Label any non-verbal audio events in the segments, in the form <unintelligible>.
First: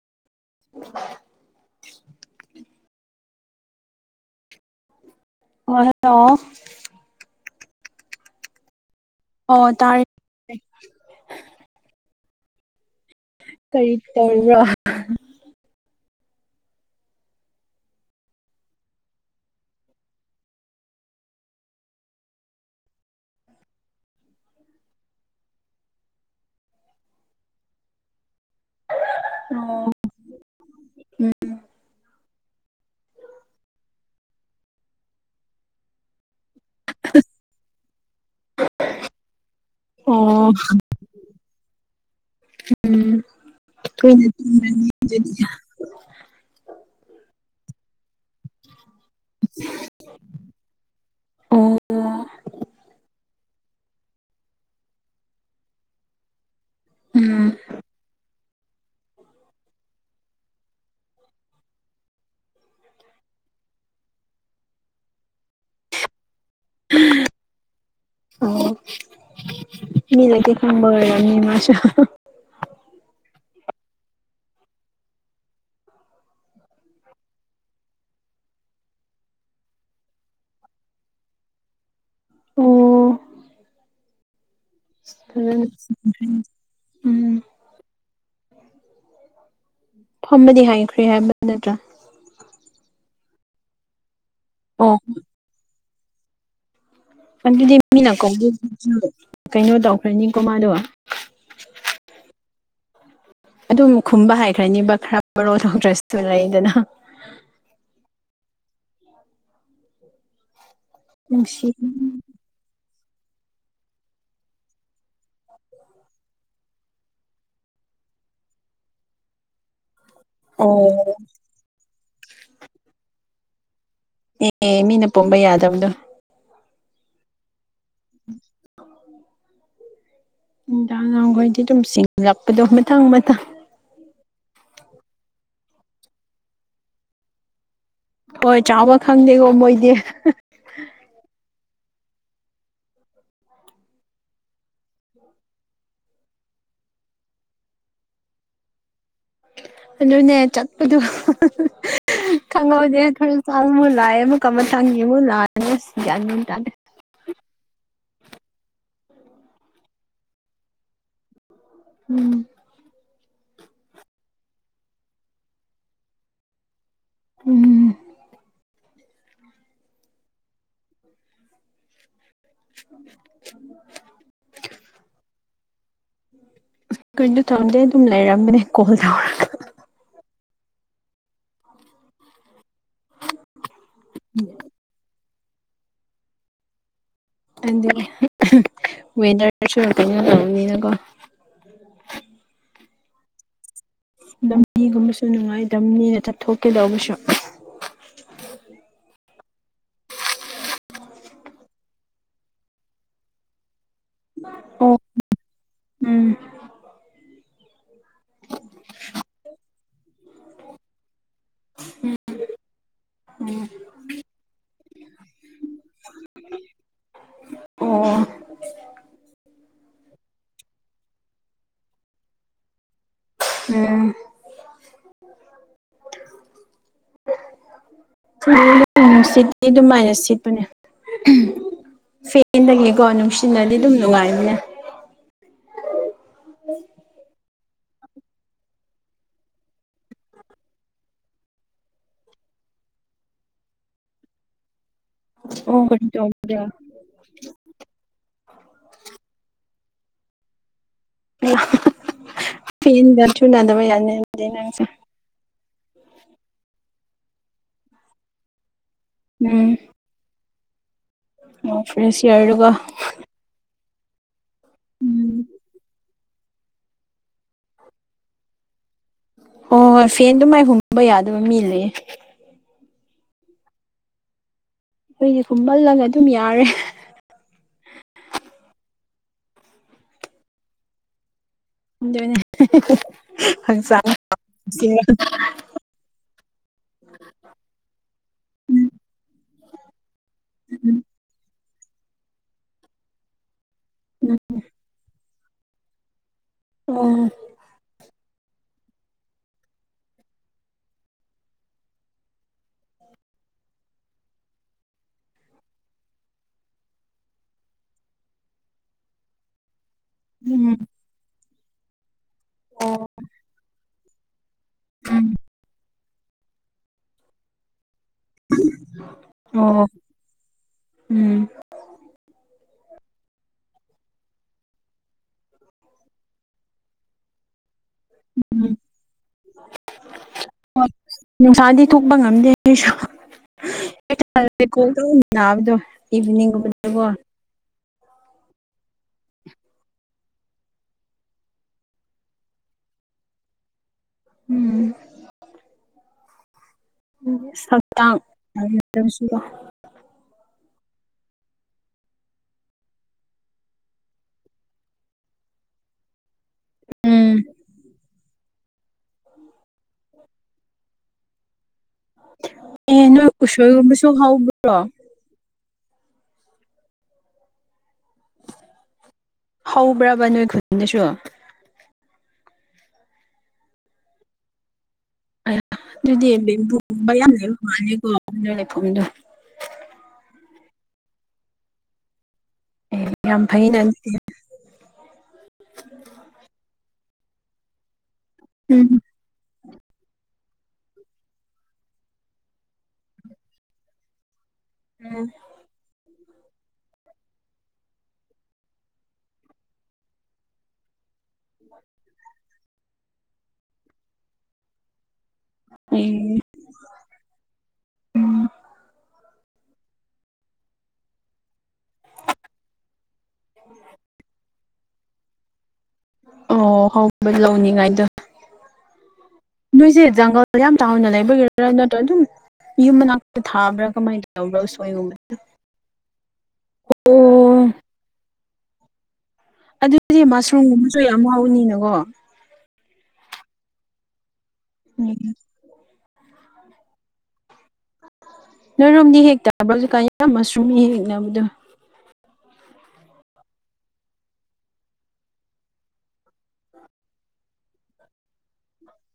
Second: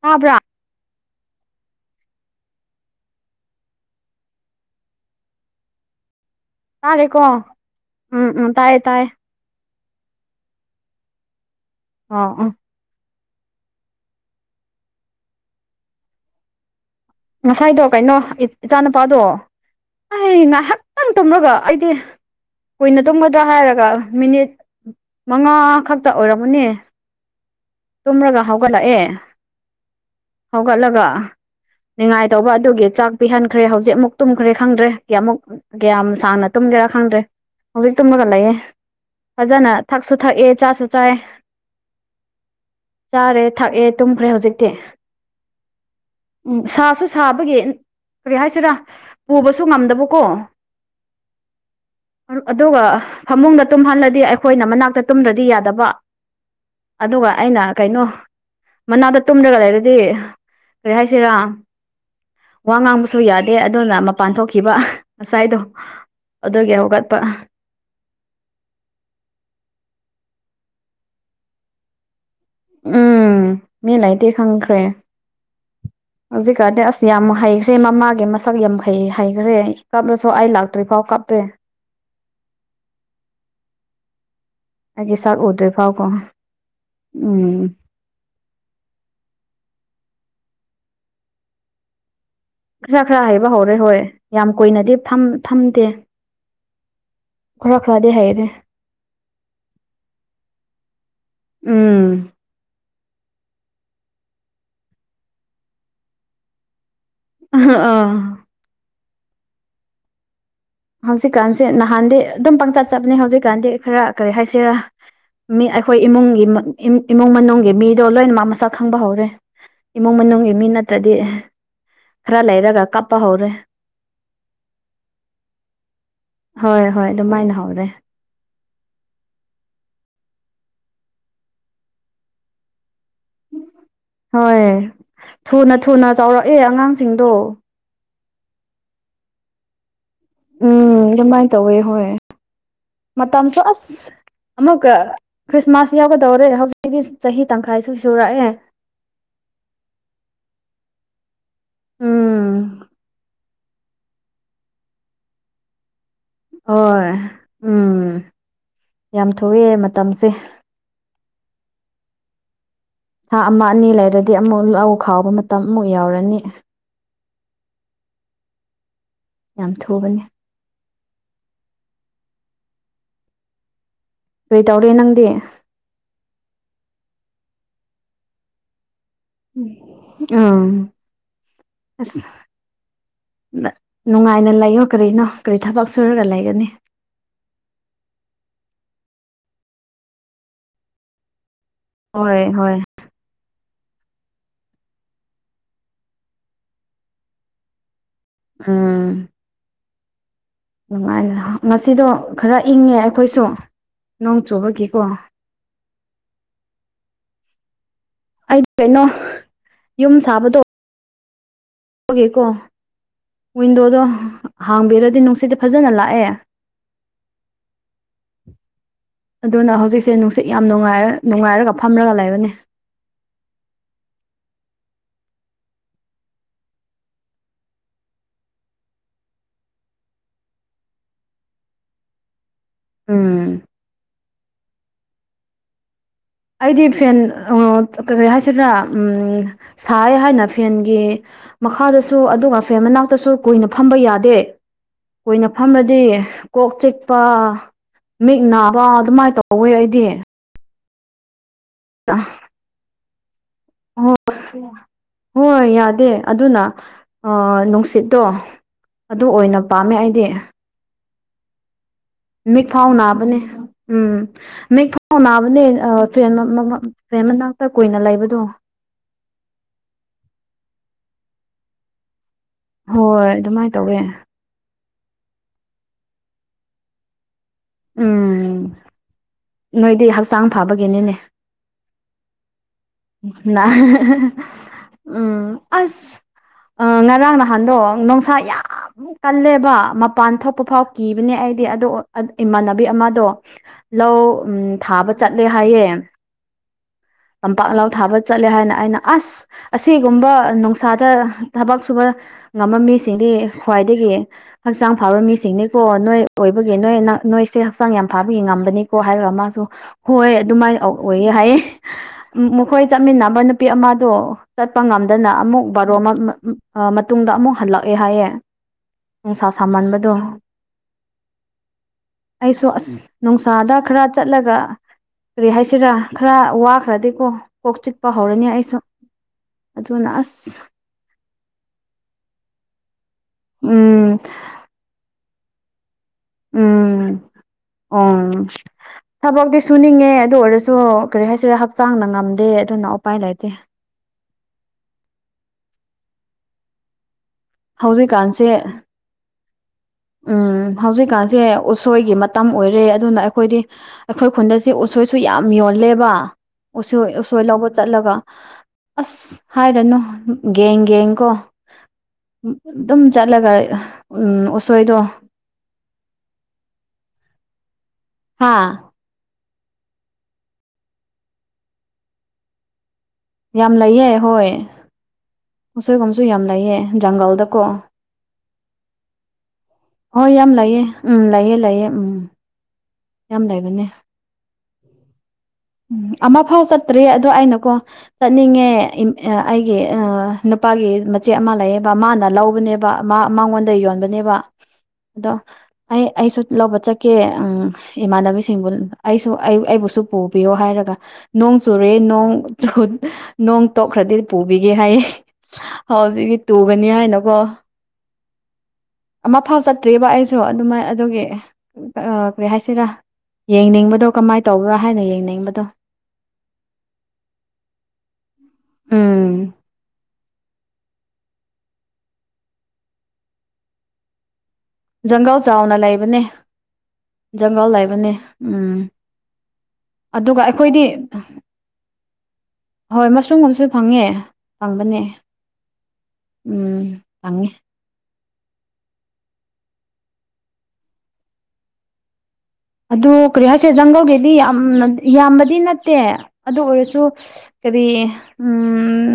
ꯇꯥꯕ꯭ꯔꯥ <unintelligible> <unintelligible> ꯇꯥꯔꯦꯀꯣ ꯎꯝ ꯎꯝ ꯇꯥꯏꯌꯦ ꯇꯥꯏꯌꯦ ꯑꯣ ꯇꯥꯔꯦ ꯑ ꯑ <unintelligible> ꯀꯔꯤ ꯇꯧꯕꯔꯥ ꯉꯁꯥꯏꯗꯣ ꯀꯩꯅꯣ ꯏꯆꯥ ꯅꯨꯨꯄꯥꯗꯣ ꯑꯩ ꯉꯥꯏꯍꯥꯛꯇꯪ ꯇꯨꯝꯂꯒ ꯑꯩꯗꯤ ꯀꯨꯏꯅ ꯇꯨꯝꯒꯗ꯭ꯔꯥ ꯍꯥꯏꯔꯒ ꯃꯤꯅꯤꯠ ꯃꯉꯥ ꯈꯛꯇ ꯑꯣꯏꯔꯝꯃꯅꯦ ꯇꯨꯝꯔꯒ ꯍꯧꯒꯠꯂꯛꯑꯦ ꯑꯣ ꯍꯧꯒꯠꯂꯒ ꯎꯝ ꯉꯥꯏꯇꯧꯕ ꯑꯗꯨꯒꯤ ꯆꯥꯛ ꯄꯤꯍꯟꯈ꯭ꯔꯦ ꯍꯧꯖꯤꯛ ꯑꯃꯨꯛ ꯇꯨꯝꯈ꯭ꯔꯦ ꯈꯪꯗ꯭ꯔꯦ ꯀꯌꯥꯃꯨꯛ ꯀꯌꯥꯝ ꯁꯥꯡꯅ ꯇꯨꯝꯒꯦꯔꯥ ꯈꯪꯗ꯭ꯔꯦ ꯍꯧꯖꯤꯛ ꯇꯨꯝꯃꯒ ꯂꯩꯌꯦ ꯐꯖꯅ ꯊꯛꯁꯨ ꯊꯛꯑꯦ ꯑꯣ ꯆꯥꯁꯨ ꯆꯥꯏ ꯎꯝ ꯆꯥꯔꯦ ꯊꯛꯑꯦ ꯊꯣꯏꯅ ꯇꯨꯝꯈ꯭ꯔꯦ ꯍꯧꯖꯤꯛꯇꯤ <unintelligible> ꯎꯝ ꯁꯥꯁꯨ ꯁꯥꯕꯒꯤ ꯀꯔꯤ ꯍꯥꯏꯁꯤꯔꯥ ꯄꯨꯕꯁꯨ ꯉꯝꯗꯕꯀꯣ ꯑꯣ ꯑꯗꯨꯒ ꯐꯃꯨꯡꯗ ꯇꯨꯝꯍꯜꯂꯗꯤ ꯑꯩꯈꯣꯏꯅ ꯃꯅꯥꯛꯇ ꯇꯨꯝꯗ꯭ꯔꯗꯤ ꯌꯥꯗꯕ ꯑꯗꯨꯒ ꯎꯝ ꯑꯩꯅ ꯀꯩꯅꯣ ꯃꯅꯥꯛꯇ ꯇꯨꯝꯗ꯭ꯔꯒ ꯂꯩꯔꯗꯤ ꯀꯔꯤ ꯍꯥꯏꯁꯤꯔꯥ ꯋꯥ ꯉꯥꯡꯕꯁꯨ ꯌꯥꯗꯦ ꯑꯗꯨꯅ ꯃꯄꯥꯟ ꯊꯣꯛꯈꯤꯕ ꯉꯁꯥꯏꯗꯣ ꯑꯗꯨꯒꯤ ꯍꯧꯒꯠꯄ ꯑꯣ ꯃꯤ ꯂꯩꯇꯦ ꯈꯪꯕ ꯑꯣꯏꯔꯝꯅꯤ ꯃꯁꯨ ꯎꯝ ꯃꯤ ꯂꯩꯇꯦ ꯈꯪꯈ꯭ꯔꯦ ꯍꯧꯖꯤꯛꯀꯥꯟꯗꯤ ꯑꯁ ꯌꯥꯝ ꯍꯩꯈ꯭ꯔꯦ ꯃꯃꯥꯒꯤ ꯃꯁꯛ ꯌꯥꯝ ꯍꯩ ꯍꯩꯈ꯭ꯔꯦ ꯀꯞꯂꯁꯨ ꯑꯩ ꯂꯥꯛꯇ꯭ꯔꯤꯐꯥꯎ ꯀꯞꯄꯦ ꯎꯝ ꯑꯩꯒꯤ ꯁꯛ ꯎꯝ ꯎꯗ꯭ꯔꯤꯐꯥꯎꯀꯣ <unintelligible> ꯎꯝ ꯐꯝꯕꯗꯤ ꯍꯩꯈ꯭ꯔꯦ ꯍꯥꯏꯕ ꯅꯠꯇ꯭ꯔꯥ ꯈꯔ ꯈꯔ ꯍꯩꯕ ꯍꯧꯔꯦ ꯍꯣꯏ ꯌꯥꯝ ꯑꯣ ꯀꯨꯏꯅꯗꯤ ꯐꯝ ꯐꯝꯗꯦ ꯑꯗꯨꯗꯤ ꯈꯔ ꯈꯔꯗꯤ ꯃꯤꯅ ꯍꯩꯔꯦ ꯀꯩꯅꯣ ꯇꯧꯈ꯭ꯔꯅꯤꯀꯣ ꯃꯥꯗꯣ ꯎꯝ ꯑꯗꯨꯝ ꯈꯨꯝꯕ ꯍꯩꯈ꯭ꯔꯅꯤꯕ ꯈꯔ ꯃꯔꯣꯜ ꯊꯣꯛꯇ꯭ꯔꯁꯨ ꯂꯩꯗꯅ ꯑ ꯑꯥ ꯅꯨꯡꯁꯤ ꯍꯧꯖꯤꯛꯀꯥꯟꯁꯦ ꯅꯍꯥꯟꯗꯤ ꯑꯗꯨꯝ ꯄꯪꯆꯠ ꯆꯠꯄꯅꯦ ꯍꯧꯖꯤꯛꯀꯥꯟꯗꯤ ꯈꯔ ꯀꯔꯤ ꯍꯥꯏꯁꯤꯔꯥ ꯃꯤ ꯑꯩꯈꯣꯏ ꯏꯃꯨꯡꯒꯤ ꯏꯃꯨꯡ ꯃꯅꯨꯡꯒꯤ ꯃꯤꯗꯣ ꯂꯣꯏꯅ ꯃꯥ ꯃꯁꯛ ꯈꯪꯕ ꯍꯧꯔꯦ ꯏꯃꯨꯡ ꯃꯅꯨꯡꯒꯤ ꯃꯤ ꯅꯠꯇ꯭ꯔꯗꯤ ꯑꯣ ꯈꯔ ꯂꯩꯔꯒ ꯀꯞꯄ ꯍꯧꯔꯦ ꯑꯦ ꯃꯤꯅ ꯄꯝꯕ ꯌꯥꯗꯕꯗꯣ ꯍꯣꯏ ꯍꯣꯏ ꯑꯗꯨꯃꯥꯏꯅ ꯍꯧꯔꯦ <inaudible> ꯅꯨꯡꯗꯥꯡꯍꯥꯡꯈꯣꯏꯗꯤ ꯑꯗꯨꯝ ꯁꯤꯡꯂꯛꯄꯗꯣ ꯃꯊꯪ ꯃꯊꯪ ꯍꯣꯏ ꯊꯨꯅ ꯊꯨꯅ ꯆꯥꯎꯔꯛꯑꯦ ꯑꯉꯥꯡꯁꯤꯡꯗꯣ ꯍꯣꯏ ꯆꯥꯎꯕ ꯈꯪꯗꯦꯀꯣ ꯃꯣꯏꯗꯤ ꯎꯝ ꯑꯗꯨꯃꯥꯏ ꯇꯧꯋꯦ ꯍꯣꯏ ꯃꯇꯝꯁꯨ ꯑꯁ ꯑꯃꯨꯛꯀ ꯈ꯭ꯔꯤꯁꯃꯥꯁ ꯌꯥꯎꯒꯗꯧꯔꯦ ꯍꯧꯖꯤꯛꯇꯤ ꯆꯍꯤ ꯇꯪꯈꯥꯏ ꯁꯨ ꯁꯨꯔꯛꯑꯦ ꯑꯗꯨꯅꯦ ꯆꯠꯄꯗꯣ ꯎꯝ ꯈꯪꯍꯧꯗꯦ ꯆꯪꯨ ꯂꯥꯛꯑꯦ ꯑꯃꯨꯛ ꯑꯃ ꯆꯪꯉꯦ ꯑꯃꯨꯛ ꯂꯥꯛꯑ ꯁꯤ ꯌꯥ <unintelligible> ꯍꯣꯏ ꯎꯝ ꯌꯥꯝ ꯊꯨꯏꯑꯦ ꯃꯇꯝꯁꯦ ꯎꯝ ꯍꯥ ꯑꯃ ꯑꯅꯤ ꯂꯩꯔꯗꯤ ꯑꯃꯨꯛ ꯂꯧ ꯈꯥꯎꯕ ꯃꯇꯝ ꯑꯃꯨꯛ ꯌꯥꯎꯔꯅꯤ ꯎꯝ ꯌꯥꯝ ꯊꯨꯕꯅꯦ ꯎ ꯀꯩ ꯇꯧꯔꯦ ꯅꯪꯗꯤ ꯀꯩꯅꯣ ꯇꯧꯗꯦ ꯑꯗꯨꯝ ꯂꯩꯔꯝꯕꯅꯦ ꯀꯣꯜ ꯇꯧꯔꯒ ꯎ ꯑ ꯅꯨꯡꯉꯥꯏꯅ ꯂꯩꯌꯣ ꯀꯔꯤꯅꯣ ꯀꯔꯤ ꯊꯕꯛ ꯁꯨꯔꯒ ꯂꯩꯒꯅꯤ ꯑꯗꯒꯤ ꯋꯗꯔꯁꯨꯅ ꯂꯕꯅꯤꯅꯀꯣ ꯍꯣꯏ ꯍꯣꯏ ꯂꯝꯕꯤ ꯒꯨꯝꯕꯁꯨ ꯅꯨꯡꯉꯥꯏꯇꯕꯅꯤ ꯆꯠꯊꯣꯛꯀꯦ ꯇꯧꯕꯁꯨ ꯑꯝ ꯅꯨꯡꯉꯥꯏꯅ ꯉꯁꯤꯗꯣ ꯈꯔ ꯏꯪꯉꯦ ꯑꯩꯈꯣꯏꯁꯨ ꯅꯣꯡ ꯑꯣ ꯆꯨꯕꯒꯤꯀꯣ ꯎꯝ ꯑꯩꯗꯤ ꯀꯩꯅꯣ ꯌꯨꯝ ꯁꯥꯕꯗꯣ ꯀꯣ ꯋꯤꯟꯗꯣꯗꯣ ꯍꯥꯡꯕꯤꯔꯗꯤ ꯅꯨꯡꯁꯤꯠꯇꯤ ꯐꯖꯅ ꯂꯥꯛꯑꯦ ꯑꯣ ꯑꯗꯨꯅ ꯍꯧꯖꯤꯛꯁꯦ ꯅꯨꯡꯁꯤꯠ ꯌꯥꯝ ꯅꯨꯡꯉꯥꯏꯔꯦ ꯅꯨꯡꯉꯥꯏꯔꯒ ꯐꯝꯂꯒ ꯂꯩꯕꯅꯤ ꯎꯝ ꯎꯝ <unintelligible> ꯅꯨꯡꯁꯤꯠꯇꯤ ꯑꯗꯨꯃꯥꯏꯅ ꯁꯤꯠꯄꯅꯦ ꯐꯦꯟꯗꯒꯤꯀꯣ ꯎꯝ ꯅꯨꯡꯁꯤꯅꯗꯤ ꯑꯗꯨꯝ ꯅꯨꯡꯉꯥꯏꯅꯤꯅꯦ ꯑꯩꯗꯤ ꯐꯦꯟ ꯀꯔꯤ ꯍꯥꯏꯁꯤꯗ꯭ꯔꯥ ꯁꯥꯏ ꯍꯥꯏꯅ ꯐꯦꯟꯒꯤ ꯃꯈꯥꯗꯁꯨ ꯑꯗꯨꯒ ꯐꯦꯝ ꯃꯅꯥꯛꯇꯁꯨ ꯀꯨꯏꯅ ꯐꯝꯕ ꯌꯥꯗꯦ ꯅ ꯑꯣ ꯐꯝꯃꯗꯤ ꯀꯔꯤ ꯇꯧꯕ꯭ꯔꯥ ꯀꯣꯛ ꯆꯤꯛꯄ ꯃꯤꯛ ꯅꯥꯕ ꯑꯗꯨꯃꯥꯏꯅ ꯇꯧꯋꯦ ꯑꯩꯗꯤ ꯎ ꯑ ꯐꯤꯟꯗ ꯆꯗ ꯍ ꯍꯣꯏ ꯌꯥꯗꯦ ꯑꯗꯨꯅ ꯅꯨꯡꯁꯤꯠꯇꯣ ꯑꯗꯨ ꯑꯣꯏꯅ ꯎꯝ ꯄꯥꯝꯃꯦ ꯑꯩꯗꯤ ꯑꯣ ꯐꯦꯁꯤ ꯌꯥ ꯃꯤ ꯈꯥꯎꯅꯕꯅꯤ ꯎꯝ ꯃ ꯎꯝ ꯃꯥꯕꯅꯦ ꯐꯦꯟ ꯐꯦꯟ ꯃꯅꯥꯛꯇ ꯀꯨꯏꯅ ꯂꯩꯕꯗꯣ ꯑꯣ ꯍꯣꯏ ꯐꯦꯟꯗꯨ ꯃꯥꯏ ꯍꯨꯝꯕ ꯌꯥꯗꯕ ꯃꯤ ꯂꯩꯌꯦ ꯍꯣꯏ ꯑꯗꯨꯃꯥꯏꯅ ꯇꯧꯔꯦ ꯑꯩꯈꯣꯏꯁ ꯈꯨꯝꯃꯜꯂꯒ ꯑꯗꯨꯝ ꯌꯥꯔꯦ ꯎꯝ ꯅꯣꯏꯗꯤ ꯍꯛꯆꯥꯡ ꯐꯕꯒꯤꯅꯤꯅꯦ ꯍꯣꯏꯅꯦ <unintelligible> ꯁꯤꯔ ꯎꯝ ꯑꯁ ꯑ ꯉꯔꯥꯡ ꯅꯍꯥꯟꯗꯣ ꯅꯨꯡꯁꯥ ꯌꯥꯝ ꯀꯜꯂꯦꯕ ꯃꯄꯥꯟ ꯊꯣꯛꯄ ꯐꯥꯎ ꯀꯤꯕꯅꯦ ꯑꯩꯗꯤ ꯑꯗꯨ ꯏꯃꯥꯟꯅꯕꯤ ꯑꯃꯗꯣ ꯂꯧ ꯎꯝ ꯊꯥꯕ ꯆꯠꯂꯦ ꯍꯥꯏꯌꯦ꯫ ꯑ ꯄꯥꯛꯂꯥꯎ ꯊꯥꯕ ꯆꯠꯂꯦ ꯍꯥꯏꯅ ꯑꯩꯅ ꯑꯁ ꯑꯁꯤꯒꯨꯝꯕ ꯅꯨꯡꯁꯥꯗ ꯊꯕꯛ ꯁꯨꯕ ꯉꯝꯕ ꯃꯤꯁꯤꯡꯗꯤ ꯈ꯭ꯋꯥꯏꯗꯒꯤ ꯍꯛꯆꯥꯡ ꯐꯥꯕ ꯃꯤꯁꯤꯡꯅꯤꯀꯣ ꯅꯣꯏ ꯑꯣꯏꯕꯒꯤ ꯅꯣꯏ ꯅꯣꯏꯁꯦ ꯍꯛꯆꯥꯡ ꯌꯥꯝ ꯐꯥꯕꯒꯤ ꯉꯝꯕꯅꯤ꯫ ꯀꯣ ꯍꯥꯏꯔꯒ ꯃꯥꯁꯨ ꯍꯣꯏ ꯎꯝ ꯎꯝ ꯑꯗꯨꯃꯥꯏꯅ ꯑꯣꯏꯌꯦ ꯍꯥꯏꯌꯦ꯫ ꯃꯈꯣꯏ ꯑꯣ ꯆꯠꯃꯤꯟꯅꯕ ꯅꯨꯄꯤ ꯑꯃꯗꯣ ꯆꯠꯄ ꯉꯝꯗꯅ ꯑꯃꯨꯛ ꯕꯥꯔꯣ ꯃ ꯃꯇꯨꯡꯗ ꯑꯃꯨꯛ ꯍꯜꯂꯛꯑꯦ ꯍꯥꯏꯌꯦ ꯅꯨꯡꯁꯥ ꯁꯥꯃꯟꯕꯗꯣ ꯎꯝ ꯑꯩꯁꯨ ꯑꯁ ꯅꯨꯡꯁꯥꯗ ꯈꯔ ꯆꯠꯂꯒ ꯀꯔꯤ ꯍꯥꯏꯁꯤꯔꯥ ꯈꯔ ꯋꯥꯈꯔꯗꯤ ꯑꯣ ꯀꯣꯛ ꯆꯤꯛꯄ ꯍꯧꯔꯅꯤ ꯎꯝ ꯑꯩꯁꯨ ꯑꯗꯨꯅ ꯑꯁ ꯅꯨꯡꯁꯥꯗꯤ ꯊꯣꯛꯄ ꯉꯝꯗꯦ ꯑꯩꯁꯨ ꯎꯝ <unintelligible> ꯅꯥꯕꯗꯣ ꯏꯚꯤꯅꯤꯡ ꯒꯨꯝꯕꯗꯀꯣ ꯎꯝ ꯎꯝ ꯊꯕꯛꯇꯤ ꯁꯨꯅꯤꯡꯉꯦ ꯑꯗꯨ ꯑꯣꯏꯔꯁꯨ ꯀꯔꯤ ꯍꯥꯏꯁꯤꯔ ꯍꯛꯆꯥꯡꯅ ꯉꯝꯗꯦ ꯑꯗꯨꯅ ꯎꯄꯥꯏ ꯂꯩꯇꯦ꯫ ꯎꯝ ꯍꯧꯖꯤꯛꯀꯥꯟꯁꯦ <unintelligible> ꯎꯝ ꯍꯧꯖꯤꯛꯀꯥꯟꯁꯦ ꯎꯁꯣꯏꯒꯤ ꯃꯇꯝ ꯑꯣꯏꯔꯦ ꯑꯗꯨꯅ ꯑꯩꯈꯣꯏꯗꯤ ꯑꯩꯈꯣꯏ ꯈꯨꯟꯗ ꯑꯁꯤ ꯎꯁꯣꯏꯁꯨ ꯌꯥꯝ ꯌꯜꯂꯦꯕ ꯎꯁꯣꯏ ꯎꯝ ꯎꯁꯣꯏ ꯂꯧꯕ ꯆꯠꯂꯒ ꯑꯁ ꯍꯥꯏꯔꯅꯨ ꯒꯦꯡ - ꯒꯦꯡ ꯀꯣ ꯑꯗꯨꯝ ꯑꯦ ꯅꯣꯏ ꯆꯠꯂꯒ ꯎꯁꯣꯏꯒꯨꯝꯕꯁꯨ ꯎꯝ ꯍꯧꯕ꯭ꯔꯣ ꯎꯁꯣꯏꯗꯣ ꯍꯥꯥ ꯍꯧꯕ꯭ꯔꯕ ꯅꯣꯏ ꯈꯨꯟꯗꯁꯨ? ꯌꯥꯝ ꯂꯩꯌꯦ ꯍꯣꯏ꯫ ꯑꯌꯥ ꯎꯁꯣꯏꯒꯨꯝꯕꯁꯨ ꯑꯗꯨꯗꯤ ꯌꯥꯝ ꯂꯩꯌꯦ ꯕꯦꯝꯕꯒꯨꯝꯕ ꯌꯥꯝ ꯂꯩꯕ ꯖꯪꯒꯜꯗꯀꯣ ꯃꯥꯜꯂꯤꯀꯣ ꯅꯣꯏꯒꯤ ꯈꯨꯟꯗꯣ꯫ ꯍꯣꯏ ꯌꯥꯝ ꯂꯩꯑꯦ ꯎꯝ ꯂꯩꯑꯦ ꯂꯩꯑꯦ ꯎꯝ꯫ ꯑꯦ ꯌꯥꯝ ꯐꯩꯅ ꯑꯗꯨꯗꯤ꯫ ꯎꯝ ꯑꯃꯐꯥꯎ ꯆꯠꯇ꯭ꯔꯤ ꯑꯗꯣ ꯑꯩꯅꯀꯣ ꯆꯠꯅꯤꯡꯉꯦ ꯎꯝ ꯑ ꯑꯩꯒꯤ ꯅꯨꯄꯥꯒꯤ ꯃꯆꯦ ꯑꯃ ꯂꯩꯌꯦꯕ ꯃꯥꯅ ꯂꯧꯕꯅꯦꯕ ꯃꯉꯣꯟꯗ ꯌꯣꯟꯕꯅꯦꯕ ꯑꯗꯣ ꯑꯩ ꯑꯩꯁꯨ ꯂꯧꯕ ꯆꯠꯀꯦ ꯎꯝ ꯏꯃꯥꯟꯅꯕꯤꯁꯤꯡꯕꯨ ꯑꯩꯁꯨ ꯑꯩ ꯑꯩꯕꯨꯁꯨ ꯄꯨ ꯌꯣ ꯍꯥꯏꯔꯒ ꯅꯣꯡ ꯆꯨꯔꯦ ꯅꯣꯡ ꯆꯣ ꯅꯣꯡ ꯇꯣꯛꯈ꯭ꯔꯗꯤ ꯄꯨꯕꯤꯒꯦ ꯍꯥꯏꯌꯦ ꯍꯧꯖꯤꯛꯀꯤ ꯑꯦ ꯇꯨꯒꯅꯤ ꯍꯥꯏꯅꯀꯣ꯫ ꯑꯃꯐꯥꯎ ꯆꯠꯇ꯭ꯔꯤꯕ ꯑꯩꯁꯨ ꯑꯗꯨꯃꯥꯏ ꯑꯗꯨꯒꯤ ꯀꯔꯤ ꯍꯥꯏꯁꯤꯔꯥ ꯌꯦꯡꯅꯤꯡꯕꯗꯣ ꯀꯃꯥꯏ ꯇꯧꯕ꯭ꯔꯥ ꯍꯥꯏꯅ ꯌꯦꯡꯅꯤꯡꯕꯗꯣ ꯑꯣ ꯍꯧꯕ ꯂꯧꯅꯤꯡꯉꯥꯏꯗꯣ ꯎꯝ ꯅꯣꯏꯁꯦ ꯖꯪꯒꯜ ꯌꯥꯝ ꯆꯥꯎꯗ ꯂꯩꯕꯒꯤꯔꯥ ꯅꯠꯇ꯭ꯔꯒ ꯑꯗꯨꯝ ꯌꯨꯝ ꯃꯅꯥꯛꯇ ꯊꯥꯕ꯭ꯔꯥ ꯀꯃꯥꯏꯅ ꯇꯧꯕ꯭ꯔ? ꯖꯪꯒꯜ ꯆꯥꯎꯅ ꯂꯩꯕꯅꯦ ꯑꯣ ꯖꯪꯒꯜ ꯂꯩꯕꯅꯦ ꯎꯝ꯫ ꯑꯗꯨꯗꯤ ꯑꯗꯨꯒ ꯑꯩꯈꯣꯏꯗꯤ ꯃꯁꯔꯨꯝꯒꯨꯝꯕꯁꯨ ꯌꯥꯝ ꯍꯥꯎꯅꯤꯅꯀꯣ꯫ ꯍꯣꯏ ꯃꯁꯔꯨꯝꯒꯨꯝꯕꯁꯨ ꯐꯪꯉꯦ ꯐꯪꯕꯅꯦ ꯎꯝ ꯎꯝ ꯐꯪꯉꯦ꯫ ꯅꯣꯏꯔꯣꯝꯗꯤ ꯍꯦꯛꯇꯕ꯭ꯔ ꯍꯧꯖꯥꯛꯀꯥꯟ ꯌꯥꯝ ꯃꯁꯔꯨꯝ ꯍꯦꯛꯅꯕꯗꯣ꯫ ꯑꯗꯨ ꯀꯔꯤ ꯍꯥꯏꯁꯦ ꯖꯪꯒꯜꯒꯤꯗꯤ ꯌꯥꯝꯅ ꯌꯥꯝꯕꯗꯤ ꯅꯠꯇꯦ ꯑꯗꯨ ꯑꯣꯏꯔꯁꯨ ꯀꯔꯤ ꯎꯝ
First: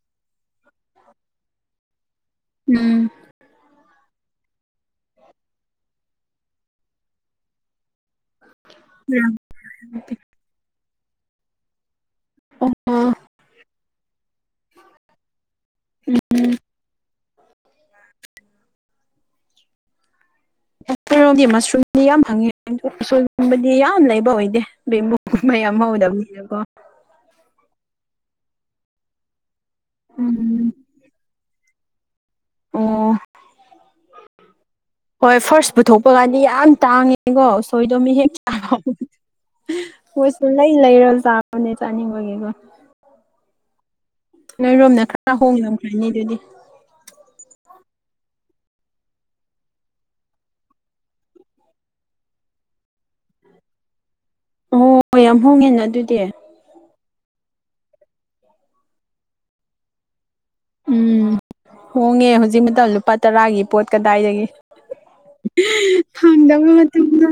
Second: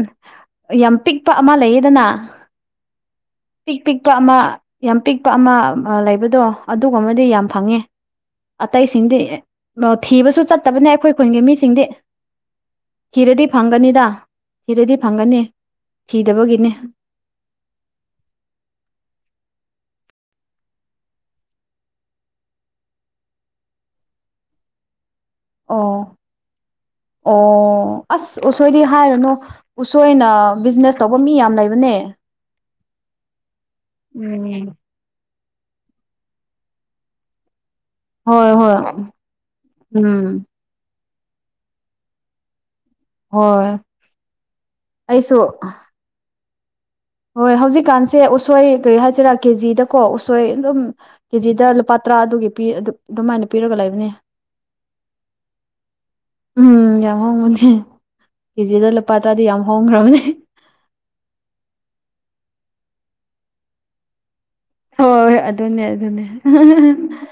ꯌꯥꯝ ꯄꯤꯛꯄ ꯑꯃ ꯂꯩꯌꯦꯗꯅ ꯎꯝ ꯄꯤꯛ ꯄꯤꯛꯄ ꯑꯃ ꯌꯥꯝ ꯄꯤꯛꯄ ꯑꯃ ꯂꯩꯕꯗꯣ ꯑꯗꯨꯒꯨꯝꯕꯗꯤ ꯌꯥꯝ ꯐꯪꯉꯦ꯫ ꯑꯇꯩꯁꯤꯡꯗꯤ ꯊꯤꯕꯁꯨ ꯆꯠꯇꯕꯅꯦ ꯑꯩꯈꯣꯏ ꯈꯨꯟꯒꯤ ꯃꯤꯁꯤꯡꯗꯤ꯫ ꯑꯣ ꯊꯤꯔꯗꯤ ꯐꯪꯒꯅꯤꯗ ꯊꯤꯔꯗꯤ ꯐꯪꯒꯅꯤ ꯊꯤꯗꯕꯒꯤꯅꯤ꯫ <inaudible> ꯔꯣꯗꯤ ꯃꯁꯔꯨꯝꯗꯤ ꯌꯥꯝ ꯐꯪꯉꯤ ꯑꯁꯣꯏꯒꯨꯝꯕꯗꯤ ꯌꯥꯝ ꯂꯩꯕ ꯑꯣꯏꯗꯦ ꯕꯦꯝꯕꯨ ꯃꯌꯥꯝ ꯑꯣ ꯍꯧꯒꯗꯕꯅꯤꯅꯀꯣ ꯑꯣ ꯑꯁ ꯎꯁꯣꯏꯗꯤ ꯍꯥꯏꯔꯅꯨ ꯎꯁꯣꯏꯅ ꯎꯝ ꯕꯤꯖꯤꯅꯦꯁ ꯇꯧꯕ ꯃꯤ ꯌꯥꯝꯅ ꯂꯩꯕꯅꯦ ꯑꯣ ꯎꯝ ꯍꯣꯏ ꯐꯥꯔꯁ ꯄꯨꯊꯣꯛꯄ ꯀꯥꯟꯗꯤ ꯌꯥꯝ ꯇꯥꯡꯉꯦꯀꯣ ꯊꯣꯏꯗꯣꯃꯤ ꯍꯦꯛ ꯍꯣꯏ ꯆꯥ ꯍꯣꯏ ꯎꯝ ꯍꯣꯏꯁꯨ ꯂꯩ ꯂꯩꯔ ꯆꯥꯔꯕꯅꯦ ꯆꯥꯅꯤꯡꯕꯒꯤꯀ ꯍꯣꯏ ꯅꯣꯏꯔꯣꯝꯅ ꯈꯔ ꯑꯩꯁꯨ ꯍꯣꯡ ꯌꯥꯝꯈ꯭ꯔꯅꯤ ꯑꯗꯨꯗꯤ ꯍꯣꯏ ꯍꯧꯖꯤꯛꯀꯥꯟꯁꯦ ꯎꯁꯣꯏ ꯀꯔꯤ ꯍꯥꯏꯁꯤꯔꯥ ꯀꯦꯖꯤꯗꯀꯣ ꯎꯁꯣꯏ ꯑꯗꯨꯝ ꯀꯦꯖꯤꯗ ꯂꯨꯄꯥ ꯇꯔꯥ ꯑꯗꯨꯒꯤ ꯄꯤ ꯑꯗꯨ ꯑꯗꯨꯃꯥꯏꯅ ꯄꯤꯔꯒ ꯂꯩꯕꯅꯦ ꯑꯣ ꯍꯣꯏ ꯌꯥꯝ ꯍꯣꯡꯉꯦꯅ ꯑꯗꯨꯗꯤ ꯎꯝ ꯌꯥꯝ ꯍꯣꯡꯕꯅꯤ ꯀꯦꯖꯤꯗ ꯂꯨꯄꯥ ꯇꯔꯥꯗꯤ ꯌꯥꯝ ꯍꯣꯡꯈ꯭ꯔꯕꯅꯦ ꯎꯝ ꯍꯣꯡꯉꯦ ꯍꯧꯖꯤꯛ ꯃꯇꯝ ꯂꯨꯄꯥ ꯇꯔꯥꯒꯤ ꯄꯣꯠ ꯀꯗꯥꯏꯗꯒꯤ ꯍꯣꯏ ꯍꯣꯏ ꯍꯣꯏ ꯑꯗꯨꯅꯦ ꯑꯗꯨꯅꯦ ꯍꯥꯡꯗꯕ ꯃꯇꯝꯗ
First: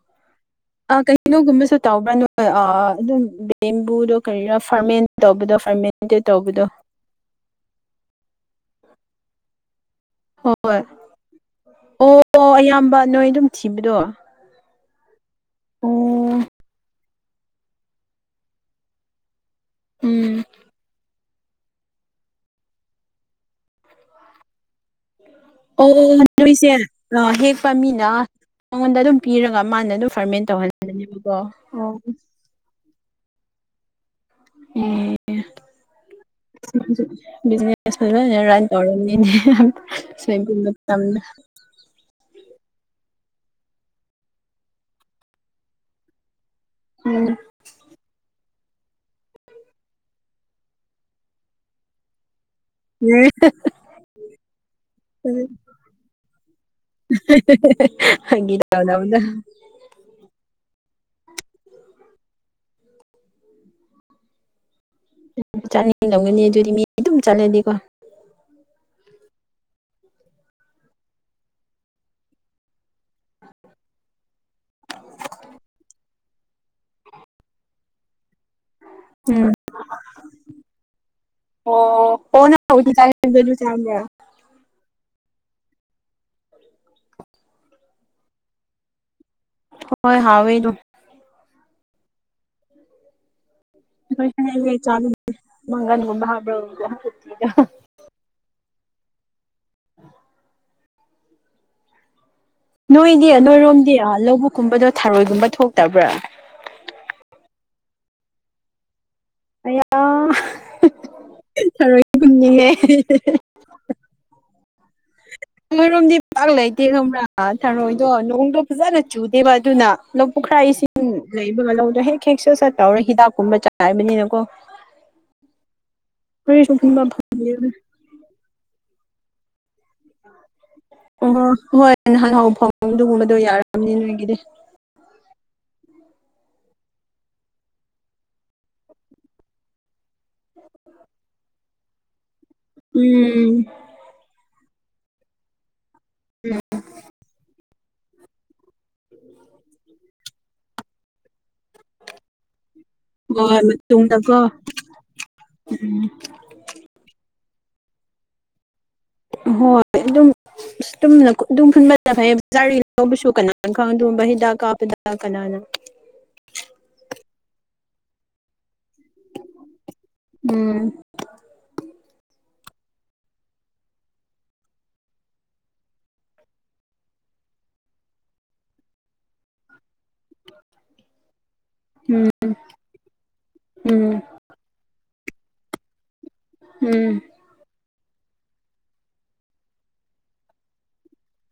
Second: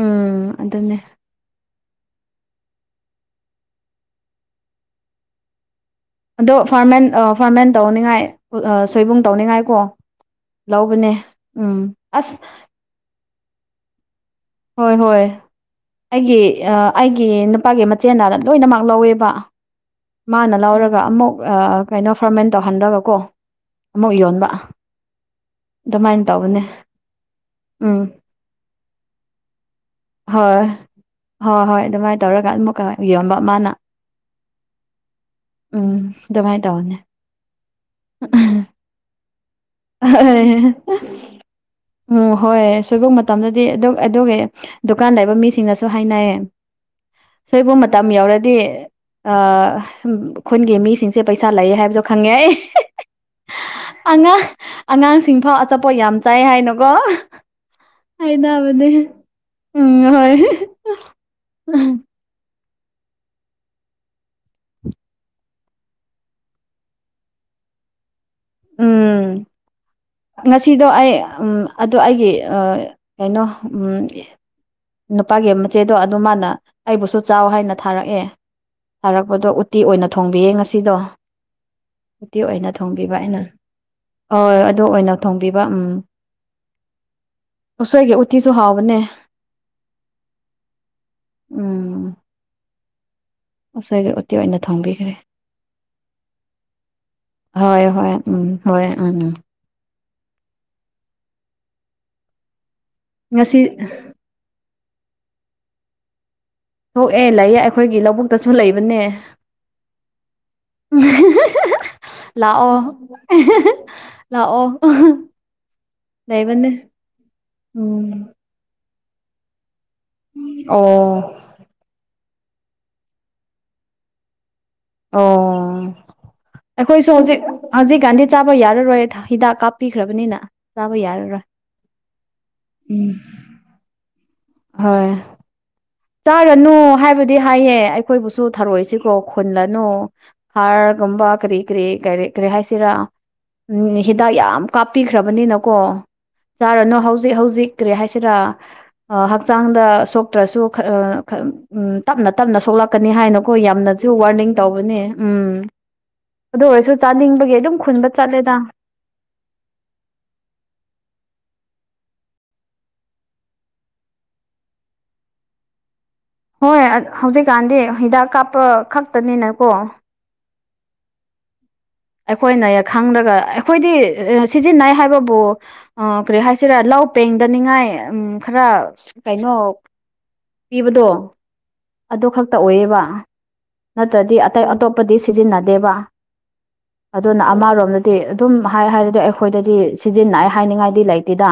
ꯎꯝ ꯑꯗꯨꯅꯦ ꯑ ꯀꯩꯅꯣꯒꯨꯝꯕꯁꯨ ꯇꯧꯕ꯭ꯔꯥ ꯅꯣꯏ ꯑꯗꯨꯝ ꯕꯦꯝꯕꯨꯗꯣ ꯀꯔꯤꯔꯣ ꯐꯥꯔꯃꯦꯟ ꯇꯧꯕꯗꯣ ꯐꯔꯃꯦꯟ ꯑꯗꯣ ꯐꯥꯔꯃꯦꯟ ꯐꯥꯔꯃꯦꯟ ꯇꯧꯅꯤꯡꯉꯥꯏ ꯁꯣꯏꯕꯨꯡ ꯇꯧꯅꯤꯡꯉꯥꯏꯀꯣ ꯍꯣꯏ ꯂꯧꯕꯅꯦ ꯎꯝ ꯑꯁ ꯑꯣ ꯑꯌꯥꯝꯕ ꯅꯣꯏ ꯑꯗꯨꯝ ꯊꯤꯕꯗꯣ ꯑꯣ ꯍꯣꯏ ꯍꯣꯏ ꯑꯩꯒꯤ ꯑꯩ ꯒꯤ ꯅꯨꯄꯥꯒꯤ ꯃꯆꯦꯅ ꯂꯣꯏꯅꯃꯛ ꯂꯧꯋꯦꯕ ꯎꯝ ꯃꯥꯅ ꯂꯧꯔꯒ ꯑꯃꯨꯛ ꯀꯩꯅꯣ ꯐꯔꯃꯦꯟ ꯇꯧꯍꯟꯂꯒꯀꯣ ꯑꯃꯨꯛ ꯌꯣꯟꯕ ꯑꯣ ꯑꯗꯨꯃꯥꯏꯅ ꯇꯧꯕꯅꯦ ꯅꯣꯏꯁꯦ ꯑꯥ ꯍꯦꯛꯄ ꯎꯝ ꯃꯤꯅ ꯃꯉꯣꯟꯗ ꯑꯗꯨꯝ ꯄꯤꯔꯒ ꯃꯥꯅ ꯑꯗꯨꯝ ꯐꯔꯃꯦꯟ ꯇꯧꯍꯜꯂꯅꯦꯕꯀꯣ ꯑꯣ ꯑꯃꯨꯀ ꯌꯣꯟꯕ ꯃꯥꯅ ꯎꯝ ꯎꯝ ꯑꯗꯨꯃꯥꯏꯅ ꯇꯧꯕꯅꯦ ꯗꯨꯅꯦ ꯕꯤꯖꯤꯅꯦꯁ ꯐꯖꯅ ꯔꯟ ꯇꯩꯔꯝꯅꯤꯅꯦ ꯎꯝ ꯍꯣꯏ ꯁꯣꯏꯕꯣꯝ ꯃꯇꯝꯗꯗꯤ ꯑꯗꯨ ꯑꯗꯨꯒ ꯗꯨꯀꯥꯟ ꯂꯩꯕ ꯃꯤꯁꯤꯡꯅꯁꯨ ꯍꯥꯏꯅꯩ ꯎꯝ ꯁꯣꯏꯕꯨ ꯃꯇꯝ ꯌꯧꯔꯗꯤ ꯈꯨꯟꯒꯤ ꯃꯤꯁꯤꯡꯁꯦ ꯄꯩꯁꯥ ꯂꯩ ꯍꯥꯏꯕꯁꯨꯣ ꯈꯪꯉꯦ ꯑꯩ ꯍꯍ ꯍꯥ ꯑꯉꯥꯡꯁꯤꯡꯐꯥꯎ ꯑꯆꯥꯄꯣꯠ ꯌꯥꯝ ꯆꯥꯏ ꯍꯥꯏꯅꯨꯀꯣ ꯍꯥꯏ ꯐꯥꯒꯤ ꯇꯕꯅꯦ ꯇꯧꯅꯕꯗ ꯎꯝ ꯍꯣꯏ ꯆꯥꯅꯤꯡꯗꯒꯅꯤ ꯑꯗꯨꯗꯤ ꯃꯤ ꯑꯗꯨꯝ ꯆꯠꯂꯗꯤꯀꯣ ꯎꯝ ꯉꯁꯤꯗꯣ ꯑꯩ ꯑꯗꯣ ꯑꯩꯒꯤ ꯀꯩꯅꯣ ꯅꯨꯄꯥꯒꯤ ꯃꯆꯦꯗꯣ ꯑꯗꯨ ꯃꯥꯅ ꯑꯩꯕꯨꯁꯨ ꯆꯥꯎ ꯍꯥꯏꯅ ꯊꯥꯔꯛꯑꯦ ꯎꯝ ꯊꯥꯔꯛꯄꯗꯣ ꯎꯠꯇꯤ ꯑꯣꯏꯅ ꯊꯣꯡꯕꯤꯌꯦ ꯉꯁꯤꯗꯣ ꯑꯣ ꯍꯣꯅ ꯍꯧ ꯆ ꯆꯗ ꯍ ꯑꯗꯨ ꯑꯣꯏꯅ ꯊꯣꯡꯕꯤꯕ ꯎꯝ <unintelligible> ꯑꯁꯣꯏꯒꯤ ꯎꯇꯤꯁꯨ ꯍꯥꯎꯕꯅꯦ ꯍꯣꯏ ꯍꯥꯎꯋꯦꯗꯨ ꯎꯝ ꯑꯣꯁꯣꯏꯒꯤ ꯑꯣꯇꯤ ꯑꯣꯏꯅ ꯑꯩꯈꯣꯏ ꯆꯥꯕ ꯊꯣꯡꯕꯤꯈ꯭ꯔꯦ ꯃꯪꯒꯟꯒꯨꯝꯕ ꯍꯥꯞꯄ꯭ꯔꯣ ꯍꯣꯏ ꯍꯣꯏ ꯎꯝ ꯍꯣꯏ ꯑ <unintelligible> ꯅꯣꯏꯗꯤ ꯉꯁꯤ ꯅꯣꯏꯔꯣꯝꯗꯤ ꯂꯧꯕꯨꯛꯀꯨꯝꯕꯗꯣ ꯊꯥꯔꯣꯏꯒꯨꯝꯕ ꯊꯣꯛꯇꯕ꯭ꯔꯥ ꯊꯣꯛꯑꯦ ꯂꯩꯌꯦ ꯑꯩꯈꯣꯏꯒꯤ ꯂꯧꯕꯨꯛꯇꯁꯨ ꯂꯩꯕꯅꯦ ꯑꯌꯥ ꯊꯔꯣꯏꯒꯨꯝꯅꯤꯍꯦ ꯂꯥꯛꯑꯣ ꯂꯥꯛꯑꯣ ꯅꯣꯏꯔꯣꯝꯗꯤ ꯄꯥꯛ ꯂꯩꯕꯅꯦ ꯂꯩꯇꯦ ꯈꯪꯕ꯭ꯔꯥ ꯊꯔꯣꯏꯗꯣ ꯎꯝ ꯅꯣꯡꯗꯣ ꯐꯖꯅ ꯆꯨꯗꯦꯕ ꯑꯗꯨꯅ ꯂꯧ ꯄꯨꯈ꯭ꯔꯥ ꯑꯣ ꯏꯁꯤꯡ ꯂꯩꯕꯒ ꯂꯧꯗꯣ ꯍꯦꯛ ꯍꯦꯛꯆꯠ ꯁꯠꯠꯇꯧꯔ ꯍꯤꯗꯥꯛꯀꯨꯝꯕ ꯆꯥꯛꯥꯏꯕꯅꯤꯅꯀꯣ ꯑꯣ ꯑꯩꯈꯣꯏꯁꯨ ꯍꯧꯖꯤꯛ ꯐꯪꯗꯦꯕ ꯍꯧꯖꯤꯛ ꯒꯥꯟꯗꯤ ꯆꯥꯕ ꯌꯥꯔꯔꯣꯏ ꯍꯤꯗꯥꯛ ꯀꯥꯞꯄꯤꯈ꯭ꯔꯕꯅꯤꯅ ꯆꯥꯕ ꯌꯥꯔꯔꯣꯏ ꯑꯣ ꯍꯣꯏ ꯅꯍꯥꯟ ꯍꯥꯎ ꯐ ꯎꯝ ꯑꯗꯨꯒꯨꯝꯕꯗꯣ ꯌꯥꯔꯕꯅꯤ ꯅꯣꯏꯒꯤꯗꯤ ꯍꯣꯏ ꯆꯥꯔꯅꯨ ꯍꯥꯏꯕꯗꯤ ꯍꯥꯏꯌꯦ ꯑꯩꯈꯣꯏꯕꯨꯁꯨ ꯊꯔꯛꯏꯁꯤꯀꯣ ꯈꯨꯜꯂꯅꯨ ꯍꯥꯔꯒꯨꯝꯕ ꯀꯔꯤ ꯀꯔꯤ ꯀꯔꯤ ꯀꯔꯤ ꯍꯥꯏꯁꯤꯔꯥ ꯎꯝ ꯎꯝ ꯍꯤꯗꯥꯛ ꯌꯥꯝ ꯀꯥꯞꯄꯤꯈ꯭ꯔꯕꯅꯤꯅꯀꯣ ꯆꯥꯔꯅꯨ ꯍꯧꯖꯤꯛ ꯍꯧꯖꯤꯛ ꯀꯔꯤ ꯍꯥꯏꯁꯤꯔꯥ ꯍꯛꯆꯥꯡꯗ ꯁꯣꯛꯇ꯭ꯔꯁꯨ ꯎꯝ ꯇꯞꯅ ꯇꯞꯅ ꯁꯣꯛꯂꯛꯀꯅꯤ ꯍꯥꯏꯅꯀꯣ ꯍꯣꯏ ꯌꯥꯝꯅꯁꯨ ꯃꯇꯨꯡꯗꯀꯣ ꯋꯥꯔꯅꯤꯡ ꯇꯧꯕꯅꯦ ꯎꯝ ꯎꯝ ꯑꯗꯨ ꯑꯣꯏꯔꯁꯨ ꯆꯥꯅꯤꯡꯕꯒꯤ ꯑꯗꯨꯝ ꯈꯨꯟꯕ ꯆꯠꯂꯦꯗ ꯍꯣꯏ ꯑꯗꯨꯝ ꯑꯅ ꯑꯗꯨꯝꯟꯕꯗ ꯐꯩꯌꯦ ꯕꯖꯥꯔꯤ ꯂꯧꯕꯁꯨ ꯀꯅꯥꯅ ꯈꯪ ꯑꯗꯨꯒꯨꯝꯕ ꯍꯤꯗꯥꯛ ꯀꯥꯞꯄꯗ ꯀꯅꯥꯅ <unintelligible> ꯍꯣꯏ ꯍꯧꯖꯤꯛꯀꯥꯟꯗꯤ ꯍꯤꯗꯥꯛ ꯀꯥꯞꯄ ꯈꯛꯇꯅꯤꯅꯀꯣ ꯎꯝ ꯑꯩꯈꯣꯏꯅ ꯈꯪꯗꯒ ꯑꯩꯈꯣꯏꯗꯤ ꯁꯤꯖꯤꯟꯅꯩ ꯍꯥꯏꯕꯕꯨ ꯑ ꯀꯔꯤ ꯍꯥꯏꯁꯤꯔꯥ ꯂꯧ ꯄꯦꯡꯗꯅꯤꯡꯉꯥꯏ ꯎꯝ ꯈꯔ ꯀꯩꯅꯣ ꯄꯤꯕꯗꯣ ꯑꯗꯨ ꯎꯝ ꯈꯛꯇ ꯑꯣꯏꯌꯦꯕ ꯎꯝ ꯅꯠꯇ꯭ꯔꯗꯤ ꯑꯇꯩ ꯑꯇꯣꯞꯄꯗꯤ ꯁꯤꯖꯤꯟꯅꯗꯦꯕ ꯎꯝ ꯑꯗꯨꯅ ꯑꯃꯔꯣꯝꯗꯗꯤ ꯑꯗꯨꯝ ꯍꯥꯏ ꯍꯥꯏꯔꯗꯤ ꯑꯩꯈꯣꯏꯗꯗꯤ ꯁꯤꯖꯤꯟꯅꯥꯏ ꯍꯥꯏꯅꯤꯡꯉꯥꯏꯗꯤ ꯂꯩꯇꯦꯗ